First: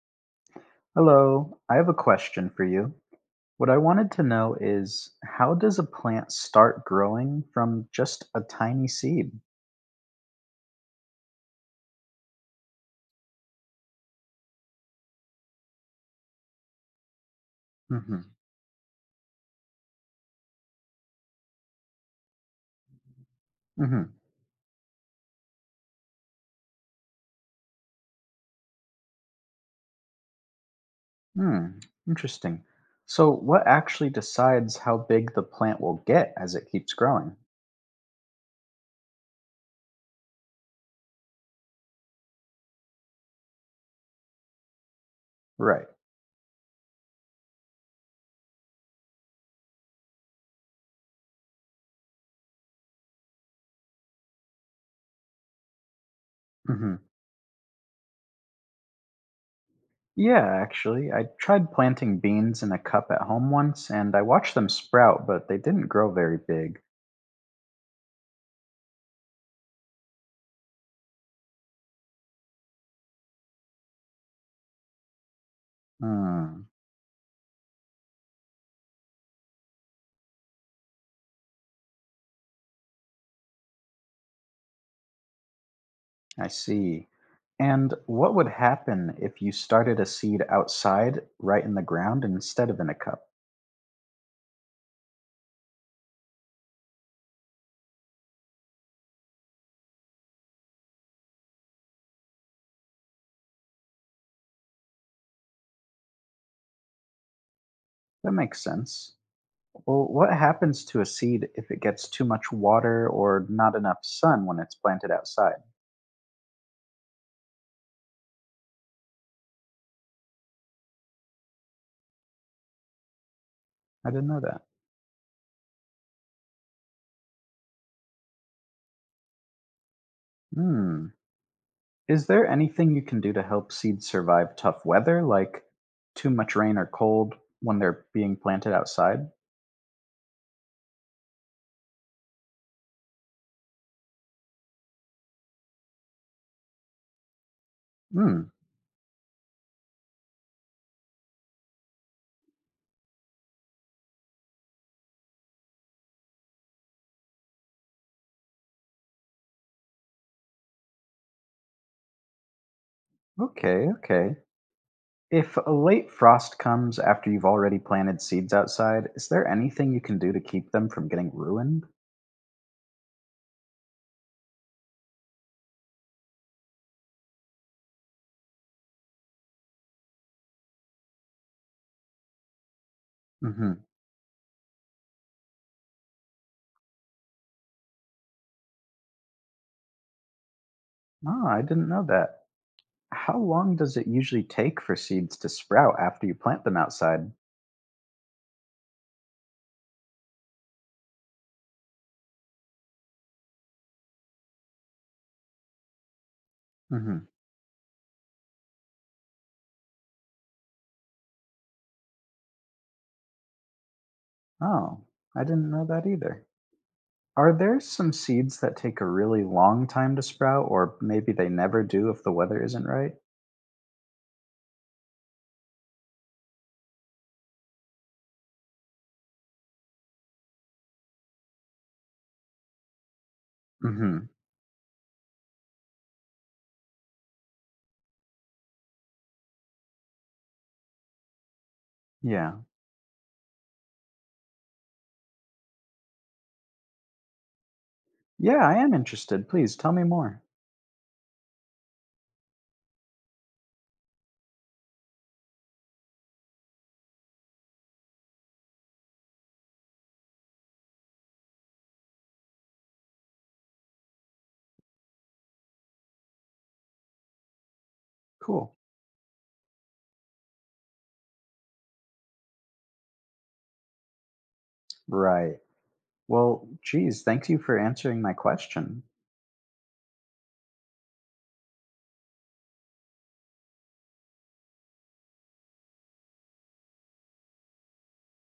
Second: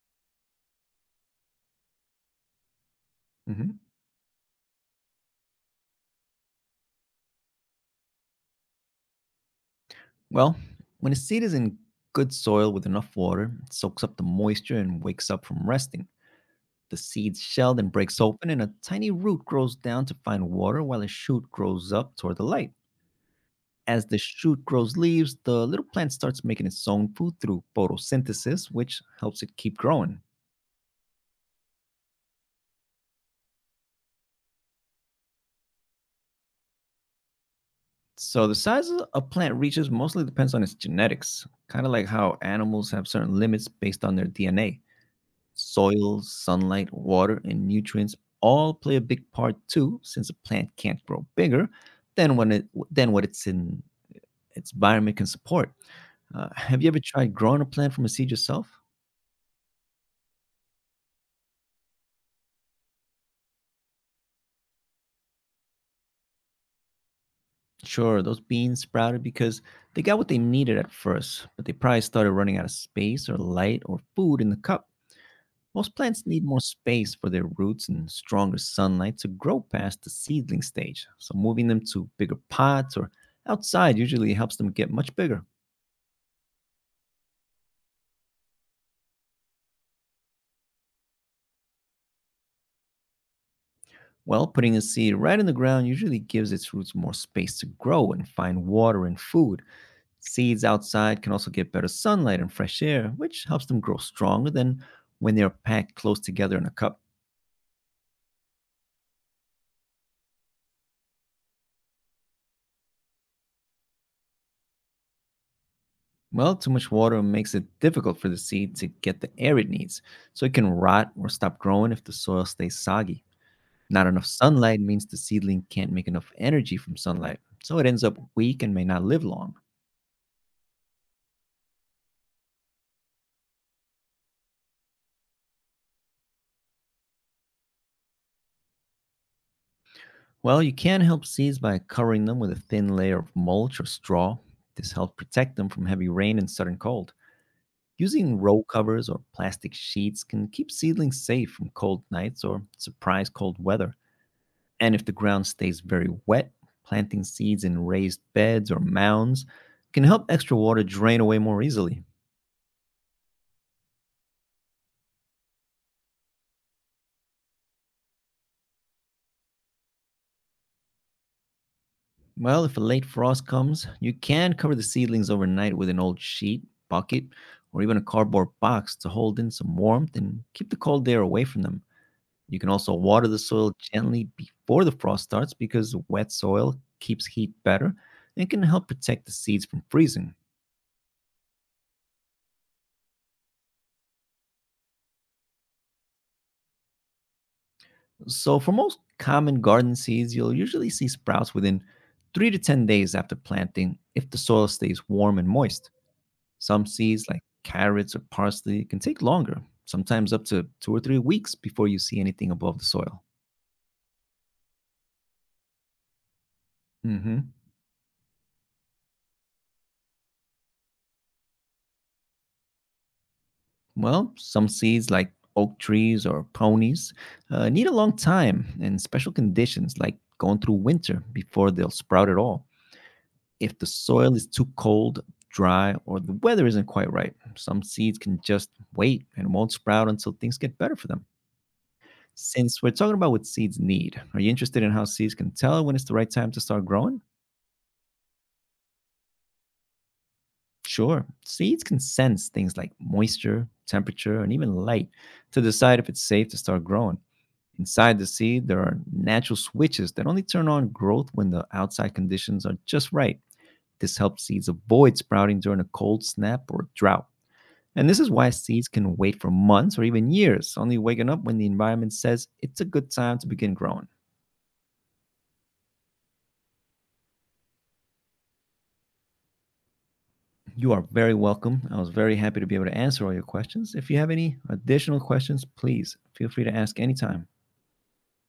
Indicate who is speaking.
Speaker 1: Hello, I have a question for you. What I
Speaker 2: hmm
Speaker 1: wanted to know is how does a plant start growing from just a tiny seed?
Speaker 2: Well, when a seed is in good soil with enough water, it soaks up the moisture and wakes up from resting. The seed's shell then breaks
Speaker 1: Mm-hmm.
Speaker 2: open, and a tiny root grows down to find water while a shoot grows up toward the light.
Speaker 1: Mm-hmm.
Speaker 2: As the shoot grows leaves, the little plant starts making its own food through photosynthesis, which helps it keep growing.
Speaker 1: Hmm. Interesting. So, what actually decides how big the plant will get as it keeps growing?
Speaker 2: So, the size of a plant reaches mostly depends on its genetics, kind of like how animals have certain limits based on their DNA.
Speaker 1: Right.
Speaker 2: Soil, sunlight, water, and nutrients all play a big part too, since a plant can't grow bigger than what it's in its environment can support. Have you
Speaker 1: Mm-hmm.
Speaker 2: ever tried growing a plant from a seed yourself?
Speaker 1: Yeah, actually, I tried planting beans in a cup at home once, and I watched them sprout, but they didn't grow very big.
Speaker 2: Sure, those beans sprouted because they got what they needed at first, but they probably started running out of space or light or food in the cup. Most plants need more
Speaker 1: Hmm.
Speaker 2: space for their roots and stronger sunlight to grow past the seedling stage, so moving them to bigger pots or outside usually helps them get much bigger.
Speaker 1: I see. And what would happen if you started a seed outside, right in the ground, instead of in a cup?
Speaker 2: Well, putting a seed right in the ground usually gives its roots more space to grow and find water and food. Seeds outside can also get better sunlight and fresh air, which helps them grow stronger than when they are packed close together in a cup.
Speaker 1: That makes sense. Well, what happens to a seed if it gets too much water or not enough sun when it's planted outside?
Speaker 2: Well, too much water makes it difficult for the seed to get the air it needs, so it can rot or stop growing if the soil stays soggy. Not
Speaker 1: I
Speaker 2: enough
Speaker 1: didn't know that.
Speaker 2: sunlight means the seedling can't make enough energy from sunlight, so it ends up weak and may not live long.
Speaker 1: Hmm. Is there anything you can do to help seeds survive tough weather, like too much rain or cold when they're being planted outside?
Speaker 2: Well, you can help seeds by covering them with a thin layer of mulch or straw. This helps protect them from heavy rain and sudden cold. Using
Speaker 1: Hmm.
Speaker 2: roll covers or plastic sheets can keep seedlings safe from cold nights or surprise cold weather. And if the ground stays very wet, planting seeds in raised beds or mounds can help extra water drain away more easily.
Speaker 1: Okay, okay. If a late frost comes after you've already planted seeds outside, is there anything you can do to keep them from getting ruined?
Speaker 2: Well, if a late frost comes, you can cover the seedlings overnight with an old sheet, bucket, or even a cardboard box to hold in some warmth and keep the cold air away from them. You can also water the soil
Speaker 1: Mm-hmm.
Speaker 2: gently before the frost starts because wet soil keeps heat better and can help protect the seeds from freezing.
Speaker 1: Oh, I didn't know that. How long does it usually take for seeds to sprout after you plant them outside?
Speaker 2: So, for most common garden seeds, you'll usually see sprouts within 3 to 10 days after planting if the soil stays warm and moist. Some seeds,
Speaker 1: Mm-hmm.
Speaker 2: like carrots or parsley, can take longer, sometimes up to 2 or 3 weeks before you see anything above the soil.
Speaker 1: Oh, I didn't know that either. Are
Speaker 2: hmm
Speaker 1: there some seeds that take a really long time to sprout, or maybe they never do if the weather isn't right?
Speaker 2: Well, some seeds, like oak trees or ponies, need a long time and special conditions, like going through winter, before they'll sprout at all. If the
Speaker 1: Mm-hmm.
Speaker 2: soil is too cold, dry, or the weather isn't quite right, some seeds can just wait and won't sprout until things get better for them.
Speaker 1: Yeah.
Speaker 2: Since we're talking about what seeds need, are you interested in how seeds can tell when it's the right time to start growing?
Speaker 1: Yeah, I am interested. Please tell me more.
Speaker 2: Sure. Seeds can sense things like moisture, temperature, and even light to decide if it's safe to start growing. Inside the seed, there are natural switches that only turn on growth when the outside conditions are just right. This helps seeds avoid sprouting during a cold snap or drought. And this is why
Speaker 1: Cool.
Speaker 2: seeds can wait for months or even years, only waking up when the environment says it's a good time to begin growing.
Speaker 1: Right. Well, geez, thank you for answering my question.
Speaker 2: You are very welcome. I was very happy to be able to answer all your questions. If you have any additional questions, please feel free to ask anytime.